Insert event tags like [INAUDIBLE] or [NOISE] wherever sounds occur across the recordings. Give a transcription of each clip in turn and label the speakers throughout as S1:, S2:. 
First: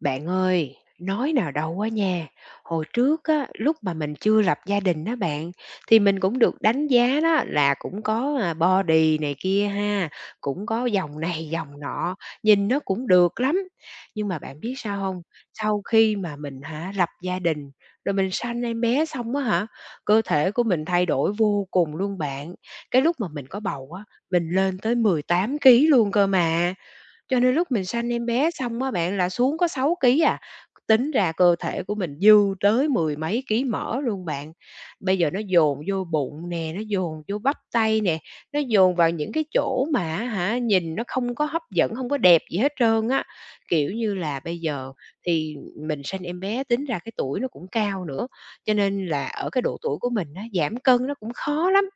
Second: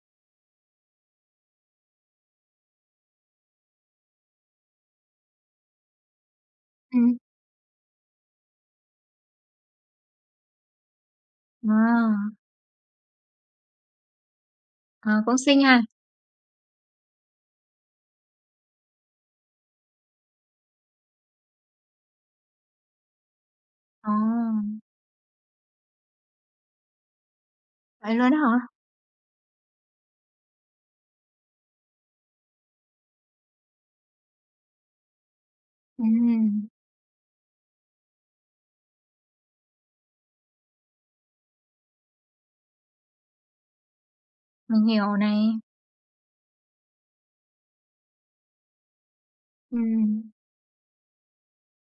S1: Bạn ơi, nói nào đâu á nha, hồi trước á, lúc mà mình chưa lập gia đình đó bạn, thì mình cũng được đánh
S2: Ừm,
S1: giá đó là cũng có body này kia ha, cũng có dòng này [LAUGHS] dòng
S2: à,
S1: nọ, nhìn nó cũng được lắm. Nhưng mà bạn biết sao
S2: ờ,
S1: không?
S2: cũng xinh ha.
S1: Sau khi mà mình lập gia đình, rồi mình sanh em bé xong á hả, cơ thể của mình thay đổi vô cùng luôn bạn. Cái lúc mà mình có bầu á,
S2: Ồ,
S1: mình lên tới 18 ký luôn cơ mà. Cho nên lúc mình sanh
S2: vậy
S1: em
S2: luôn á
S1: bé
S2: hả?
S1: xong á bạn là xuống có 6 ký à, tính ra cơ thể của mình dư tới mười mấy ký mỡ luôn bạn. Bây giờ nó dồn vô bụng
S2: Ừm,
S1: nè, nó dồn vô bắp tay nè, nó dồn vào những cái chỗ mà nhìn nó không có hấp dẫn, không có đẹp gì hết trơn á. Kiểu như là, bây
S2: mình
S1: giờ
S2: hiểu này.
S1: thì mình sanh em bé tính ra cái tuổi nó cũng cao nữa, cho nên là ở cái độ tuổi của mình
S2: Ừm,
S1: á, giảm cân nó cũng khó lắm.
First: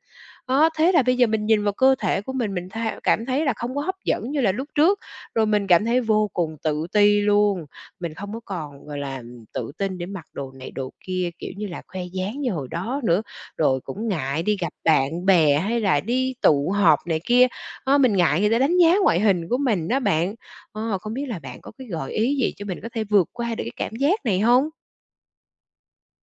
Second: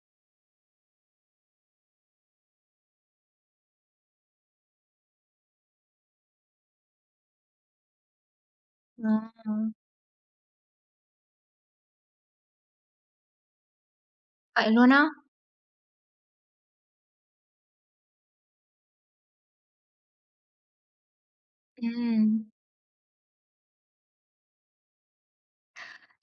S1: Đó, thế là bây giờ mình nhìn vào cơ thể của mình tha cảm thấy là không có hấp dẫn như là lúc trước. Rồi mình cảm thấy vô cùng tự ti luôn, mình không có còn, gọi
S2: ờ,
S1: là, tự tin để mặc đồ này đồ kia, kiểu như là, khoe dáng như hồi đó nữa, rồi cũng ngại đi
S2: vậy
S1: gặp
S2: luôn á?
S1: bạn bè hay là đi tụ họp này kia, ơ, mình ngại người ta đánh giá ngoại hình của mình đó bạn. Ờ, không biết là bạn có cái gợi
S2: Ừm.
S1: ý gì cho mình có thể vượt qua được cái cảm giác này không?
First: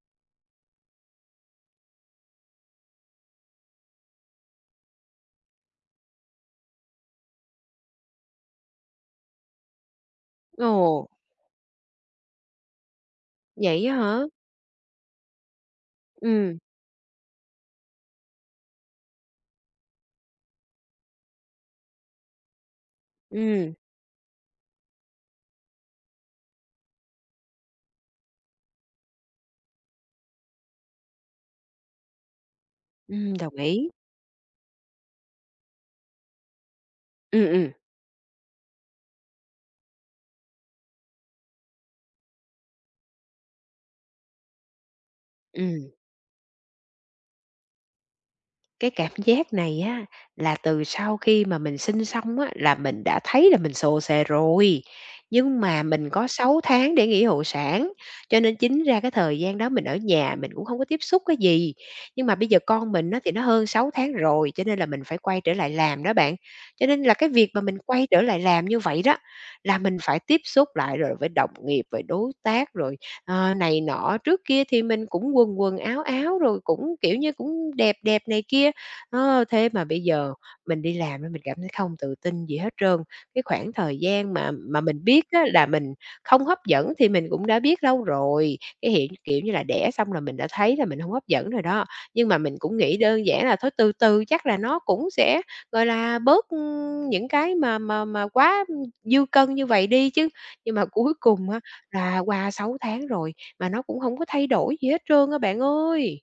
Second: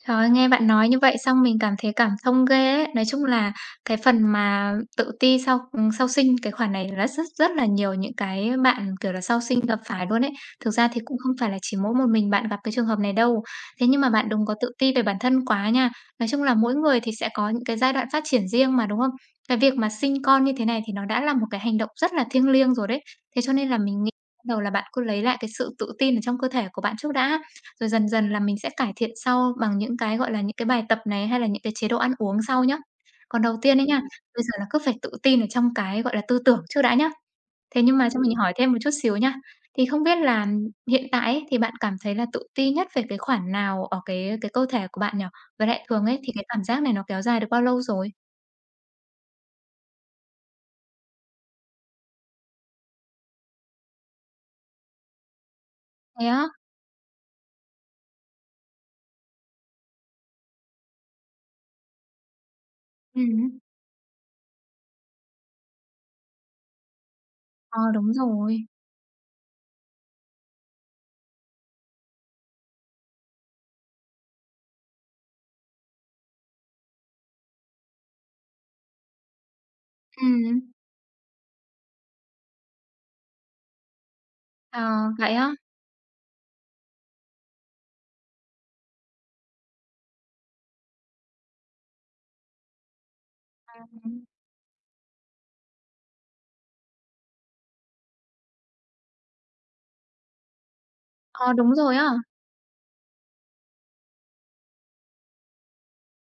S2: Trời ơi, nghe bạn nói như vậy xong mình cảm thấy cảm thông ghê ấy. Nói chung là cái phần mà tự ti sau sau sinh, cái khoản này là rất rất là nhiều những cái bạn, kiểu là, sau sinh gặp phải luôn ấy. Thực ra thì
S1: Ồ,
S2: cũng không phải là chỉ mỗi một mình bạn gặp cái trường hợp này đâu.
S1: vậy
S2: Thế
S1: á
S2: nhưng mà
S1: hả?
S2: bạn đừng có tự ti về bản thân quá nha. Nói chung là
S1: Ừ,
S2: mỗi người thì sẽ có những cái giai đoạn phát triển riêng mà, đúng không? Cái việc mà sinh con như thế này thì nó đã là một cái hành động rất là thiêng liêng rồi đấy. Thế cho nên
S1: ừ,
S2: là mình nghĩ ban đầu là bạn cứ lấy lại cái sự tự tin ở trong cơ thể của bạn trước đã. Rồi dần dần là mình sẽ cải thiện sau bằng những cái, gọi là, những cái bài tập này hay là những cái chế độ ăn uống sau nhá. Còn
S1: đồng
S2: đầu tiên ấy
S1: ý.
S2: nha, bây giờ là cứ phải tự tin ở trong cái, gọi là, tư tưởng trước đã nhá.
S1: Ừ, ừ,
S2: Thế nhưng mà cho mình hỏi thêm một chút xíu nha. Thì không biết là hiện tại ấy, thì bạn cảm thấy là tự ti nhất về cái khoản nào ở cái cơ thể của bạn nhỉ? Với lại
S1: ừ.
S2: thường ấy thì cái cảm giác này nó kéo dài được bao lâu rồi?
S1: Cái cảm giác này á, là từ sau khi mà mình sinh xong á, là mình đã thấy là mình xồ xề rồi, nhưng mà mình
S2: Thế
S1: có
S2: á?
S1: 6 tháng để nghỉ hộ sản, cho nên chính ra cái thời gian đó mình ở nhà mình cũng không có tiếp xúc cái gì. Nhưng mà bây giờ con mình nó thì nó
S2: Ừm.
S1: hơn 6 tháng rồi, cho nên là mình phải quay trở lại làm đó bạn. Cho nên là cái việc mà mình
S2: Ờ,
S1: quay
S2: đúng
S1: trở lại
S2: rồi.
S1: làm như vậy đó, là mình phải tiếp xúc lại rồi với đồng nghiệp, với đối tác, rồi, ờ, này nọ. Trước kia thì mình cũng quần quần áo áo, rồi cũng, kiểu như, cũng đẹp đẹp này kia, Ơ, thế mà bây giờ
S2: Ừm.
S1: mình đi làm á, mình cảm thấy không tự tin gì hết trơn. Cái khoảng thời gian mà mình
S2: Ờ,
S1: biết
S2: vậy
S1: á
S2: á?
S1: là mình không hấp dẫn thì mình cũng đã biết lâu rồi, cái hiện kiểu như là, đẻ xong là mình đã thấy là mình hông hấp dẫn rồi đó. Nhưng mà mình cũng nghĩ đơn giản là thôi từ
S2: Ừm.
S1: từ chắc là nó cũng sẽ, gọi là, bớt, những cái mà quá dư cân như vậy đi chứ. Nhưng mà cuối cùng
S2: Ờ,
S1: á
S2: đúng rồi á.
S1: là qua 6 tháng rồi mà nó cũng hổng có thay đổi gì hết trơn á bạn ơi.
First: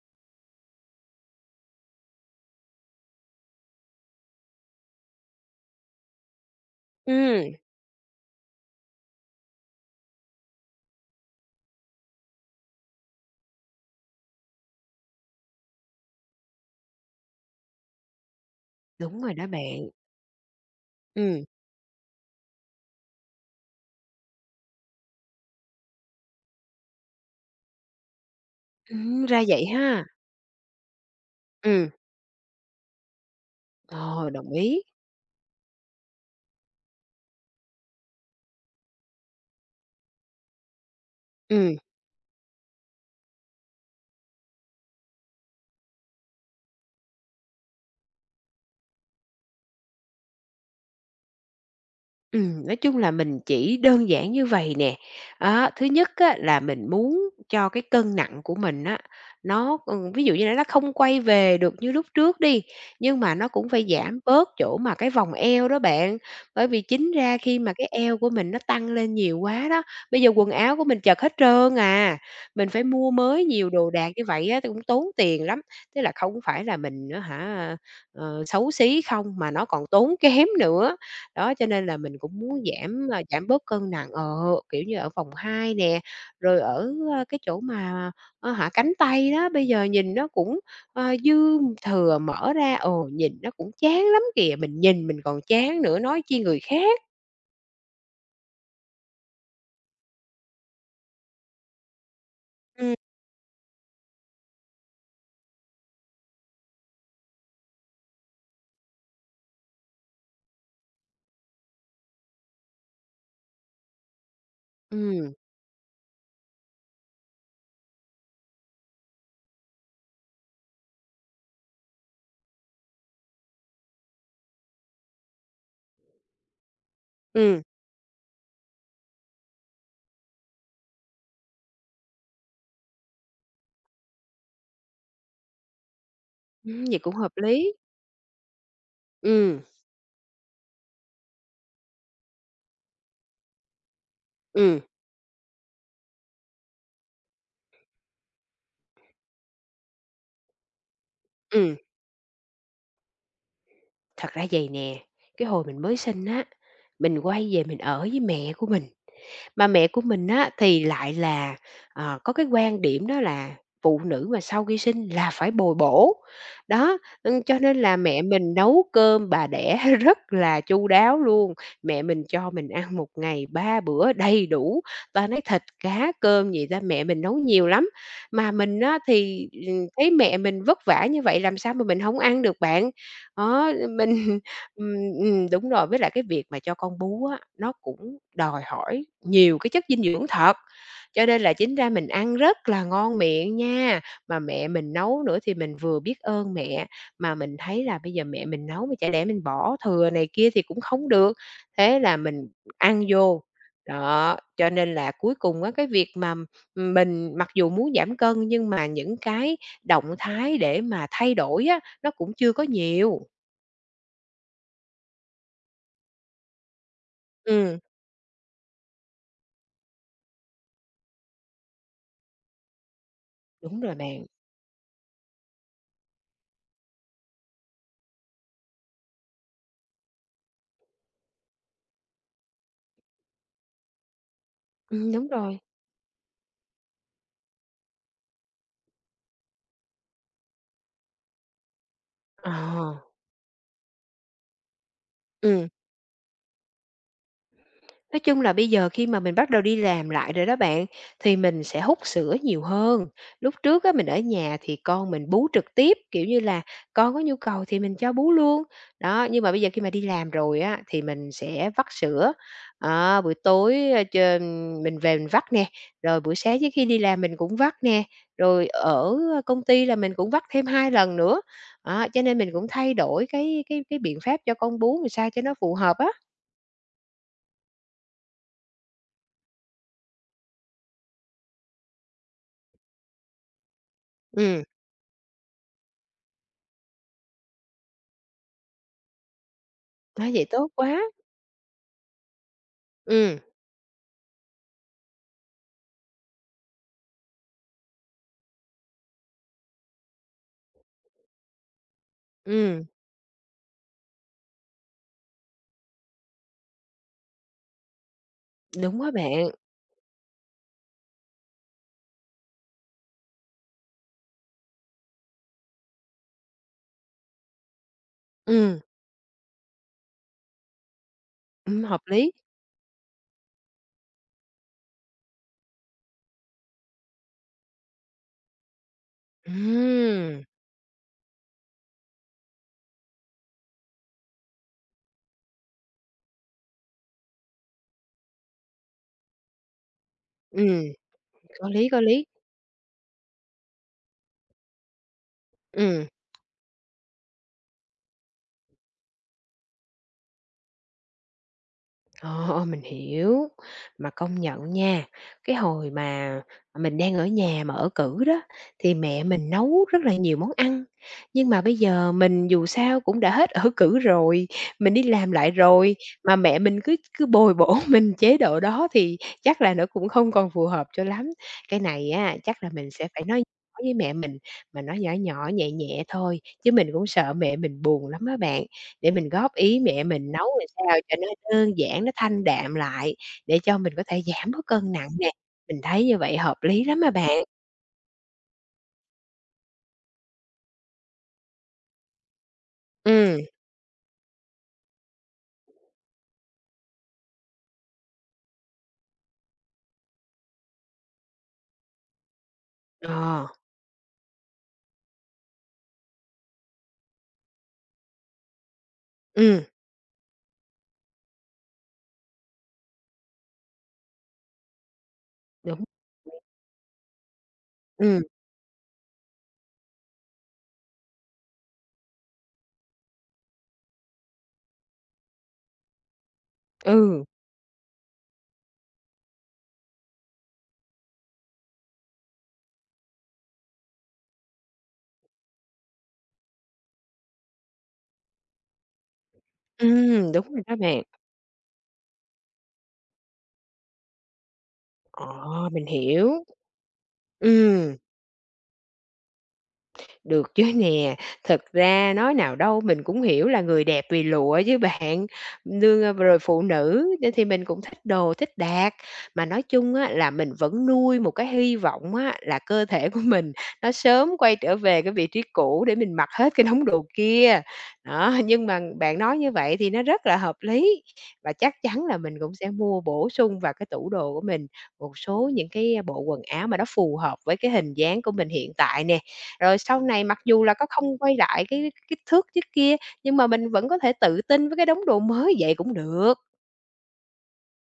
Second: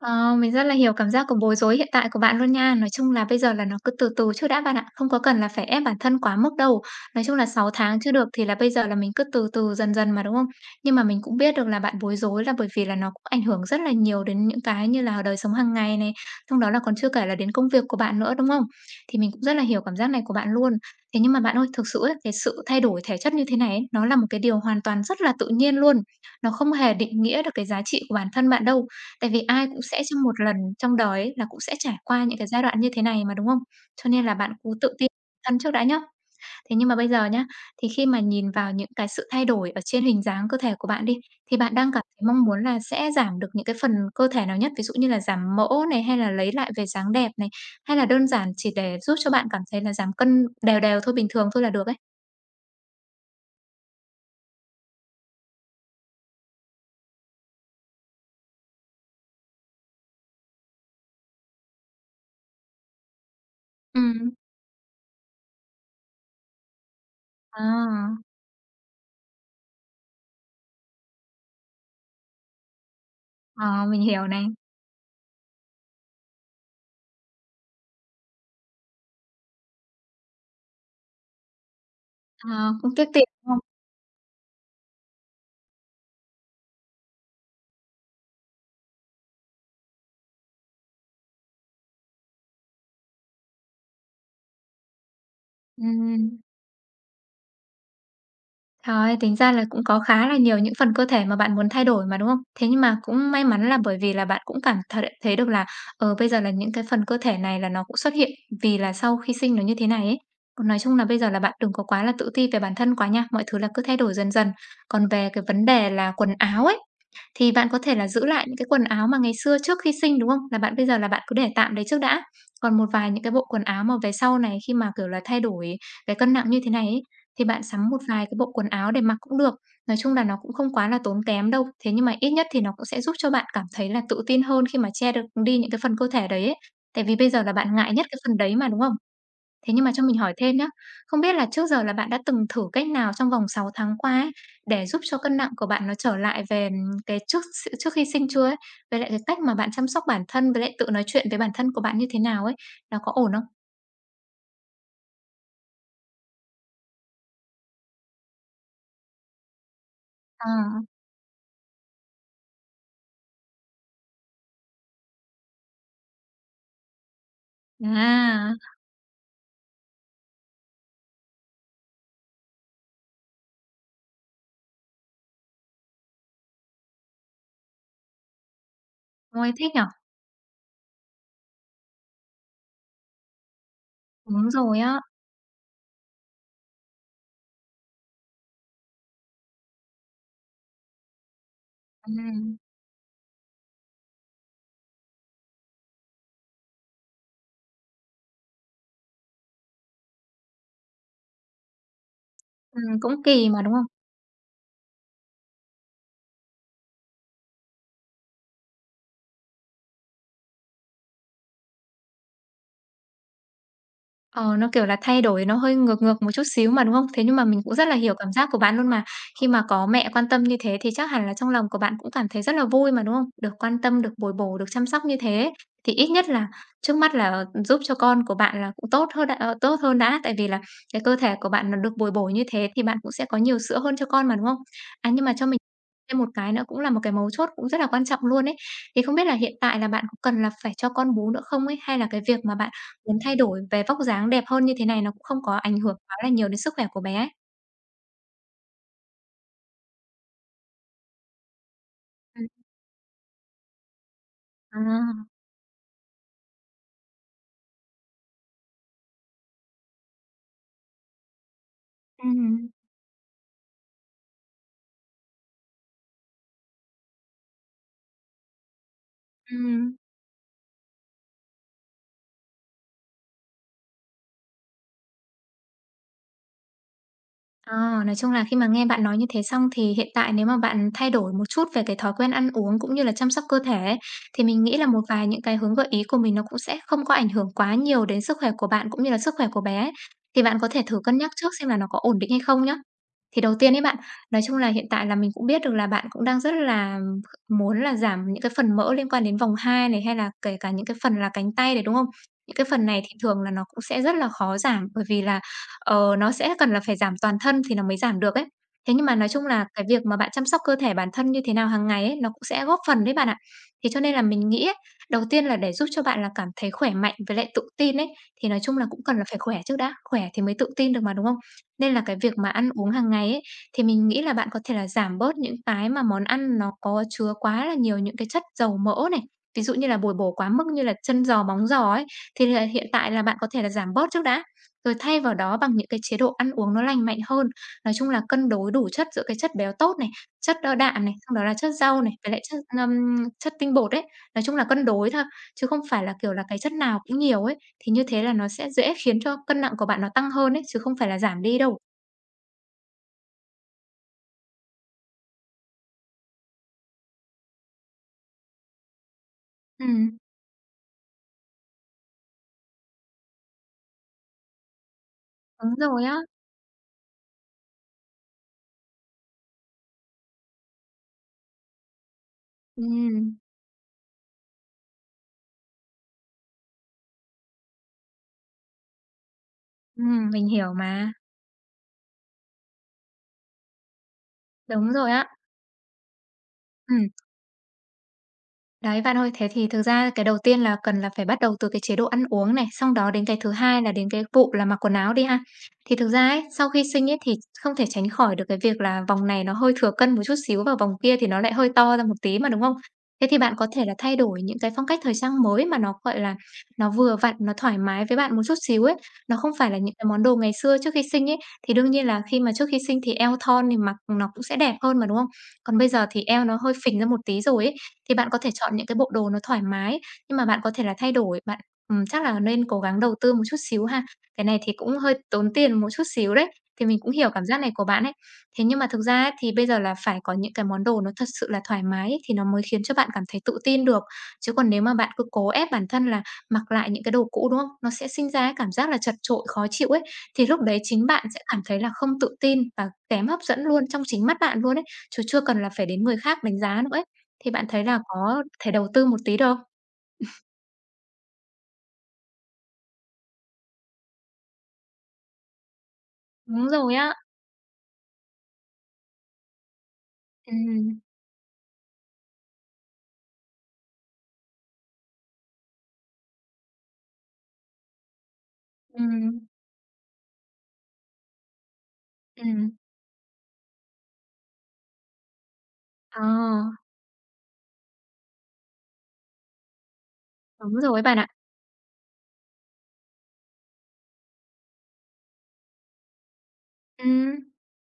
S2: Ờ, mình rất là hiểu cảm giác của bối rối hiện tại của bạn luôn nha. Nói chung là bây giờ là nó cứ từ từ trước đã bạn ạ, không có cần là phải ép bản thân quá mức đâu. Nói chung là
S1: Ừm,
S2: 6 tháng chưa được thì là bây giờ là mình cứ từ từ dần dần mà đúng không? Nhưng mà mình cũng biết được là bạn bối rối là bởi vì là nó cũng ảnh hưởng rất là nhiều đến những cái như là đời sống hàng ngày này, trong đó là còn chưa kể là đến công việc của bạn nữa đúng không? Thì
S1: đúng
S2: mình
S1: rồi
S2: cũng
S1: đó
S2: rất là hiểu
S1: bạn.
S2: cảm giác này của bạn luôn. Thế nhưng mà
S1: Ừm.
S2: bạn ơi, thực sự ấy, cái sự thay đổi thể chất như thế này ấy, nó là một cái điều hoàn toàn rất là tự nhiên luôn. Nó không hề định nghĩa được cái giá trị của bản thân bạn đâu. Tại vì
S1: Ra vậy
S2: ai cũng sẽ
S1: ha.
S2: trong một lần trong đời ấy là cũng sẽ
S1: Ừ,
S2: trải qua những cái giai đoạn như thế này mà, đúng không? Cho nên
S1: ờ,
S2: là
S1: đồng
S2: bạn cứ
S1: ý.
S2: tự tin thân trước đã nhá. Thế nhưng mà bây giờ nhá, thì khi mà nhìn vào những cái sự thay đổi ở trên hình dáng cơ thể của bạn đi, thì bạn
S1: Ừ.
S2: đang cảm thấy mong muốn là sẽ giảm được những cái phần cơ thể nào nhất? Ví dụ như là giảm mỡ này, hay là lấy lại về dáng đẹp này, hay là đơn giản chỉ để giúp cho bạn cảm thấy là giảm cân đều đều thôi, bình thường thôi là được ấy?
S1: Nói chung là mình chỉ đơn giản như vầy nè, á, thứ nhất á là mình muốn cho cái cân nặng của mình á, nó, ví dụ như là nó không quay về được như lúc trước đi, nhưng mà nó cũng phải giảm
S2: Ừm.
S1: bớt chỗ mà cái vòng eo đó bạn. Bởi vì chính ra khi mà cái
S2: À,
S1: eo của mình nó tăng lên nhiều quá đó, bây giờ quần áo của mình chật hết trơn à, mình phải mua mới nhiều
S2: ờ,
S1: đồ
S2: mình
S1: đạc
S2: hiểu
S1: như
S2: này,
S1: vậy á, thì cũng tốn tiền lắm. Tức là không phải là mình á hả, ờ, xấu xí không mà nó còn tốn kém nữa. Đó, cho nên là mình cũng
S2: ờ,
S1: muốn
S2: cũng tiếc
S1: giảm, à,
S2: tiền, đúng
S1: giảm
S2: không?
S1: bớt cân nặng, ờ, kiểu như, ở vòng hai nè, rồi ở, cái chỗ mà, hạ cánh tay đó, bây giờ nhìn nó cũng, dư thừa mỡ ra, ồ, nhìn nó cũng chán lắm kìa, mình nhìn mình còn chán nữa, nói chi
S2: Ừm.
S1: người khác.
S2: Trời, tính ra là cũng có khá là nhiều những phần cơ thể mà bạn muốn thay đổi mà, đúng không? Thế nhưng
S1: Ừm.
S2: mà cũng may mắn là bởi vì là bạn cũng cảm thật thấy được là, ờ, bây giờ là những cái phần cơ thể này là nó cũng xuất hiện vì là sau khi sinh nó như thế này ấy. Còn nói chung là bây giờ là bạn đừng có quá là tự ti về bản thân quá nha, mọi thứ là cứ thay đổi dần dần. Còn về
S1: Ừm,
S2: cái vấn đề là quần áo ấy, thì bạn có thể là giữ lại những cái quần áo mà ngày xưa trước khi sinh, đúng không? Là bạn bây giờ là bạn cứ để tạm đấy trước đã. Còn một vài những cái bộ quần áo mà về sau này khi mà, kiểu là, thay đổi cái cân nặng như thế này ấy, thì bạn
S1: ừm,
S2: sắm một vài cái bộ quần áo để mặc cũng được. Nói chung là nó cũng không quá là tốn kém đâu. Thế nhưng mà ít nhất thì nó cũng sẽ giúp cho bạn cảm thấy là tự tin hơn khi mà che được đi những cái phần cơ thể đấy ấy.
S1: vậy
S2: Tại
S1: cũng
S2: vì bây
S1: hợp
S2: giờ là
S1: lý.
S2: bạn ngại nhất cái phần đấy mà, đúng không?
S1: Ừm,
S2: Thế nhưng mà cho mình hỏi thêm nhé, không biết là trước giờ là bạn đã từng thử cách nào trong vòng 6 tháng qua ấy,
S1: ừm,
S2: để giúp cho cân nặng của bạn nó trở lại về, cái trước khi sinh chưa ấy? Với lại cái cách mà bạn chăm sóc bản thân với lại tự nói chuyện với bản thân
S1: ừm,
S2: của bạn như thế nào ấy, nó có ổn không?
S1: thật ra vậy nè, cái hồi mình mới sinh á, mình quay về mình ở với mẹ của mình. Mà mẹ của mình
S2: Ờ,
S1: á thì lại là, ờ, có cái quan điểm đó là phụ nữ mà sau khi sinh là phải bồi bổ. Đó, cho nên là mẹ mình
S2: à,
S1: nấu cơm bà đẻ [LAUGHS] rất là chu đáo luôn. Mẹ mình cho mình ăn một ngày 3 bữa đầy đủ, toàn lấy thịt, cá, cơm gì ra mẹ mình nấu nhiều lắm. Mà mình á thì,
S2: ôi, thích nhở.
S1: thấy mẹ mình vất vả như vậy làm sao mà mình không ăn được bạn. Đó, mình
S2: Đúng rồi
S1: Ừm,
S2: á.
S1: đúng rồi, với lại cái việc mà cho con bú á, nó cũng đòi hỏi nhiều cái chất dinh dưỡng thật, cho nên là chính ra mình ăn
S2: Ừm,
S1: rất là ngon miệng nha. Mà mẹ mình nấu nữa thì mình vừa biết ơn mẹ, mà mình thấy là bây giờ mẹ mình nấu mà chả lẽ mình bỏ thừa này kia thì cũng không được, thế là mình ăn
S2: cũng
S1: vô.
S2: kỳ mà, đúng không?
S1: Đó, cho nên là cuối cùng á, cái việc mà mình mặc dù muốn giảm cân nhưng mà những cái động thái để mà thay đổi á, nó cũng chưa có nhiều.
S2: Ờ, nó, kiểu là, thay đổi nó hơi ngược ngược một chút xíu mà, đúng không? Thế nhưng mà mình cũng
S1: Ừm.
S2: rất là hiểu cảm giác của bạn luôn mà. Khi mà có mẹ quan tâm như thế thì chắc hẳn là trong lòng của bạn cũng cảm thấy rất là vui mà, đúng không? Được quan
S1: Đúng rồi
S2: tâm, được
S1: bạn.
S2: bồi bổ, được chăm sóc như thế thì ít nhất là trước mắt là ờ, giúp cho con của bạn là cũng tốt hơn đã ờ, tốt hơn đã, tại vì là cái cơ thể của bạn nó được bồi bổ như thế thì bạn cũng sẽ có nhiều sữa hơn cho con mà, đúng không? À, nhưng
S1: Đúng
S2: mà cho mình
S1: rồi.
S2: thêm một cái nữa cũng là một cái mấu chốt cũng rất là quan trọng luôn ấy. Thì không biết là hiện tại là bạn có cần là phải cho con bú nữa không ấy? Hay là cái việc
S1: Ờ,
S2: mà bạn muốn thay đổi về vóc dáng đẹp hơn như thế này nó cũng không có
S1: ừ.
S2: ảnh hưởng quá là nhiều đến sức khỏe của bé.
S1: Nói chung là bây giờ khi mà mình bắt đầu đi làm lại rồi đó bạn, thì mình sẽ hút sữa
S2: Ừm,
S1: nhiều hơn. Lúc trước á, mình ở nhà thì con
S2: à,
S1: mình bú trực tiếp, kiểu như là, con có nhu cầu thì mình cho bú luôn. Đó, nhưng mà bây giờ khi mà đi làm rồi á, thì mình sẽ vắt sữa.
S2: ừm,
S1: Đó, buổi tối, ơ, ch mình về mình vắt nè, rồi buổi sáng trước khi đi làm mình cũng vắt nè, rồi ở công ty
S2: ừm.
S1: là mình cũng vắt thêm 2 lần nữa. Đó, cho nên mình cũng thay đổi cái biện pháp cho con bú làm sao cho nó phù hợp á.
S2: Ờ, nói chung là khi mà nghe bạn nói như thế xong thì hiện tại nếu mà bạn thay đổi một chút về cái thói quen ăn uống cũng như là chăm sóc cơ thể ấy, thì
S1: Ừm,
S2: mình nghĩ là một vài những cái hướng gợi ý của mình nó cũng sẽ không có ảnh hưởng quá nhiều đến sức khỏe của bạn cũng như là sức khỏe của bé.
S1: nói
S2: Thì
S1: vậy
S2: bạn có
S1: tốt
S2: thể thử
S1: quá.
S2: cân nhắc trước xem là nó có ổn định hay không nhá.
S1: Ừm,
S2: Thì đầu tiên ấy bạn, nói chung là hiện tại là mình cũng biết được là bạn cũng đang rất là muốn là giảm những cái phần mỡ liên quan đến vòng hai này, hay là kể cả những cái phần là cánh tay này, đúng không? Những cái
S1: ừm,
S2: phần này thì thường là nó cũng sẽ rất là khó giảm, bởi vì là, ờ, nó sẽ cần là phải giảm toàn thân thì nó mới giảm được ấy. Thế
S1: đúng
S2: nhưng
S1: á
S2: mà nói chung
S1: bạn.
S2: là cái việc mà bạn chăm sóc cơ thể bản thân như thế nào hàng ngày ấy, nó cũng sẽ góp phần đấy bạn ạ. Thì cho nên là mình nghĩ ấy, đầu tiên là để giúp cho bạn là cảm thấy khỏe mạnh với lại tự tin ấy, thì nói chung
S1: Ừm,
S2: là cũng cần là phải khỏe trước đã, khỏe thì mới tự tin được mà, đúng không? Nên là
S1: hợp
S2: cái
S1: lý.
S2: việc mà ăn uống hàng ngày ấy, thì mình nghĩ là bạn có thể là giảm bớt những cái mà món ăn nó có chứa quá là nhiều những cái chất dầu mỡ này. Ví dụ như là bồi bổ
S1: Ừm,
S2: quá mức như là chân giò, móng giò ấy, thì là hiện tại là bạn có thể là giảm bớt trước đã. Rồi thay vào đó bằng những cái chế độ ăn uống nó lành mạnh hơn. Nói chung là cân đối đủ chất giữa cái chất béo tốt này, chất đỡ
S1: ừm,
S2: đạm này, xong đó là
S1: có
S2: chất
S1: lý, có
S2: rau này,
S1: lý.
S2: với lại chất, chất tinh bột ấy. Nói chung là cân đối thôi chứ không phải
S1: Ừm.
S2: là, kiểu là, cái chất nào cũng nhiều ấy, thì như thế là nó sẽ dễ khiến cho cân nặng của bạn nó tăng hơn ấy, chứ không phải là giảm đi đâu.
S1: Ờ, mình hiểu. Mà công nhận nha, cái hồi mà mình đang ở nhà mà ở cữ đó, thì mẹ mình nấu rất là
S2: Ừm,
S1: nhiều món ăn. Nhưng mà bây giờ mình dù sao cũng đã hết ở cữ rồi, mình đi làm lại
S2: đúng
S1: rồi,
S2: rồi á.
S1: mà mẹ mình cứ cứ bồi bổ [LAUGHS] mình chế độ đó thì chắc là nó cũng không còn phù hợp cho lắm. Cái này á, chắc là mình sẽ phải
S2: Ừm,
S1: nói nhỏ với mẹ mình, mà nói nhỏ nhỏ nhẹ nhẹ thôi, chứ mình cũng sợ mẹ mình buồn lắm á bạn. Để mình góp ý mẹ mình
S2: mình
S1: nấu làm
S2: hiểu
S1: sao
S2: mà.
S1: cho nó đơn giản, nó thanh đạm lại để cho mình có thể giảm bớt
S2: Đúng
S1: cân nặng
S2: rồi
S1: nè.
S2: á.
S1: Mình thấy như vậy hợp lý lắm
S2: Ừm.
S1: mà bạn.
S2: Đấy, bạn ơi, thế thì thực ra cái đầu tiên là cần là phải bắt đầu từ cái chế độ ăn uống này, xong đó đến cái
S1: Ừm,
S2: thứ hai là đến cái vụ là mặc quần áo đi ha. Thì thực ra ấy, sau khi sinh ấy thì không thể tránh khỏi được cái việc là vòng này nó hơi thừa cân một chút xíu và vòng kia thì nó lại hơi to ra một tí mà, đúng không? Thế thì
S1: ờ,
S2: bạn có thể là thay đổi những cái phong cách thời trang mới mà nó, gọi là, nó vừa vặn, nó thoải mái với bạn một chút xíu ấy. Nó không
S1: ừm,
S2: phải là những cái món đồ ngày xưa trước khi sinh ấy, thì đương nhiên là khi mà trước khi sinh thì eo thon thì mặc nó cũng sẽ đẹp hơn mà, đúng không? Còn
S1: đúng,
S2: bây giờ thì eo nó hơi phình ra một tí rồi ấy, thì
S1: ừm,
S2: bạn có thể chọn những cái bộ đồ nó thoải mái, nhưng mà bạn có thể là thay đổi, bạn, chắc là nên cố gắng đầu tư một chút xíu ha. Cái này thì cũng hơi tốn tiền một chút xíu đấy, thì mình cũng
S1: ừ,
S2: hiểu cảm giác này của bạn ấy. Thế nhưng mà thực ra ấy, thì bây giờ là phải có những cái món đồ nó thật sự là thoải mái ấy, thì nó mới khiến cho bạn cảm thấy tự tin được. Chứ còn nếu mà bạn cứ cố ép bản thân là mặc lại những cái đồ cũ, đúng không? Nó sẽ sinh ra cái cảm giác là chật chội, khó chịu ấy, thì
S1: đúng
S2: lúc
S1: rồi đó
S2: đấy
S1: bạn.
S2: chính bạn sẽ cảm thấy là không tự tin và kém hấp dẫn luôn trong chính mắt bạn luôn ấy, chứ chưa cần là
S1: Ờ,
S2: phải
S1: mình
S2: đến người
S1: hiểu,
S2: khác đánh giá nữa ấy. Thì bạn thấy
S1: ừm.
S2: là có thể đầu tư một tí được, không?
S1: Được chứ nè, thật ra nói nào đâu mình cũng hiểu là người đẹp vì lụa chứ bạn, nương rồi phụ
S2: Đúng rồi
S1: nữ
S2: á.
S1: nên thì mình cũng thích đồ, thích đạt. Mà nói chung á, là mình vẫn
S2: Ừm,
S1: nuôi một cái hy vọng á, là cơ thể của [LAUGHS] mình nó sớm quay trở về cái vị trí cũ để mình mặc hết cái đống đồ kia. Đó, nhưng mà bạn nói
S2: ừm,
S1: như vậy thì nó rất là hợp lý và chắc chắn là mình cũng
S2: ừm.
S1: sẽ mua bổ sung vào cái tủ đồ của mình một số những cái ờ,
S2: Ờ,
S1: bộ quần áo mà nó phù hợp với cái hình dáng của mình hiện tại nè. Rồi sau này mặc dù
S2: đúng
S1: là có
S2: rồi ấy bạn
S1: không
S2: ạ.
S1: quay lại cái thước trước kia, nhưng mà mình vẫn có thể tự tin với cái đống đồ mới vậy cũng được.
S2: Ừm,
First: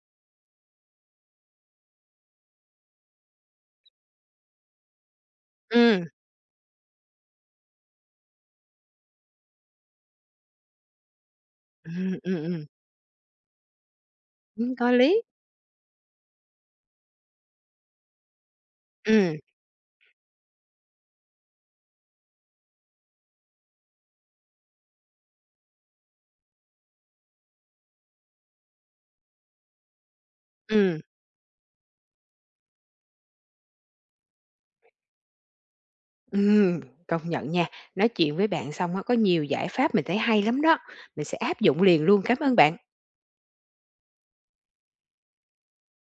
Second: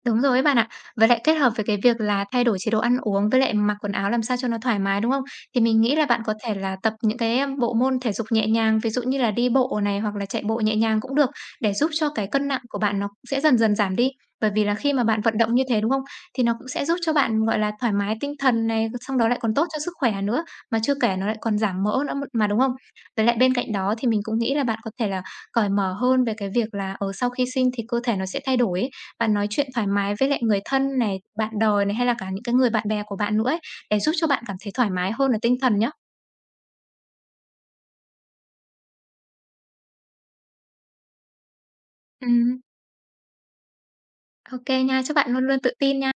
S2: đúng rồi ấy bạn ạ. Với lại kết hợp với cái việc là thay đổi chế độ ăn uống với lại mặc quần áo làm sao cho nó thoải mái, đúng không? Thì mình nghĩ
S1: Ừm,
S2: là bạn có thể là tập những cái, bộ môn thể dục nhẹ nhàng, ví dụ như là đi bộ này, hoặc là chạy bộ nhẹ nhàng cũng được, để giúp cho
S1: ừm,
S2: cái
S1: ừm,
S2: cân nặng
S1: ừm,
S2: của bạn nó sẽ dần dần giảm đi. Bởi vì là
S1: đúng, có
S2: khi mà bạn
S1: lý.
S2: vận động như thế, đúng không? Thì nó cũng sẽ giúp cho bạn, gọi là, thoải mái tinh thần này, xong đó
S1: Ừm,
S2: lại còn tốt cho sức khỏe nữa, mà chưa kể nó lại còn giảm mỡ nữa mà, đúng không? Với lại bên cạnh đó thì mình cũng nghĩ là bạn có thể là cởi mở hơn về cái việc là, ở sau khi sinh thì cơ thể nó sẽ thay đổi ấy, và nói chuyện thoải mái với lại người thân
S1: ừm,
S2: này, bạn đời này, hay là cả những cái người bạn bè của bạn nữa ấy, để giúp cho bạn cảm thấy thoải mái hơn về tinh thần nhá.
S1: ừm, công nhận nha. Nói chuyện với bạn xong á, có nhiều giải pháp mình thấy hay lắm đó, mình sẽ áp dụng liền luôn. Cảm ơn
S2: Ừm,
S1: bạn.
S2: ô kê nha, chúc bạn luôn luôn tự tin nha.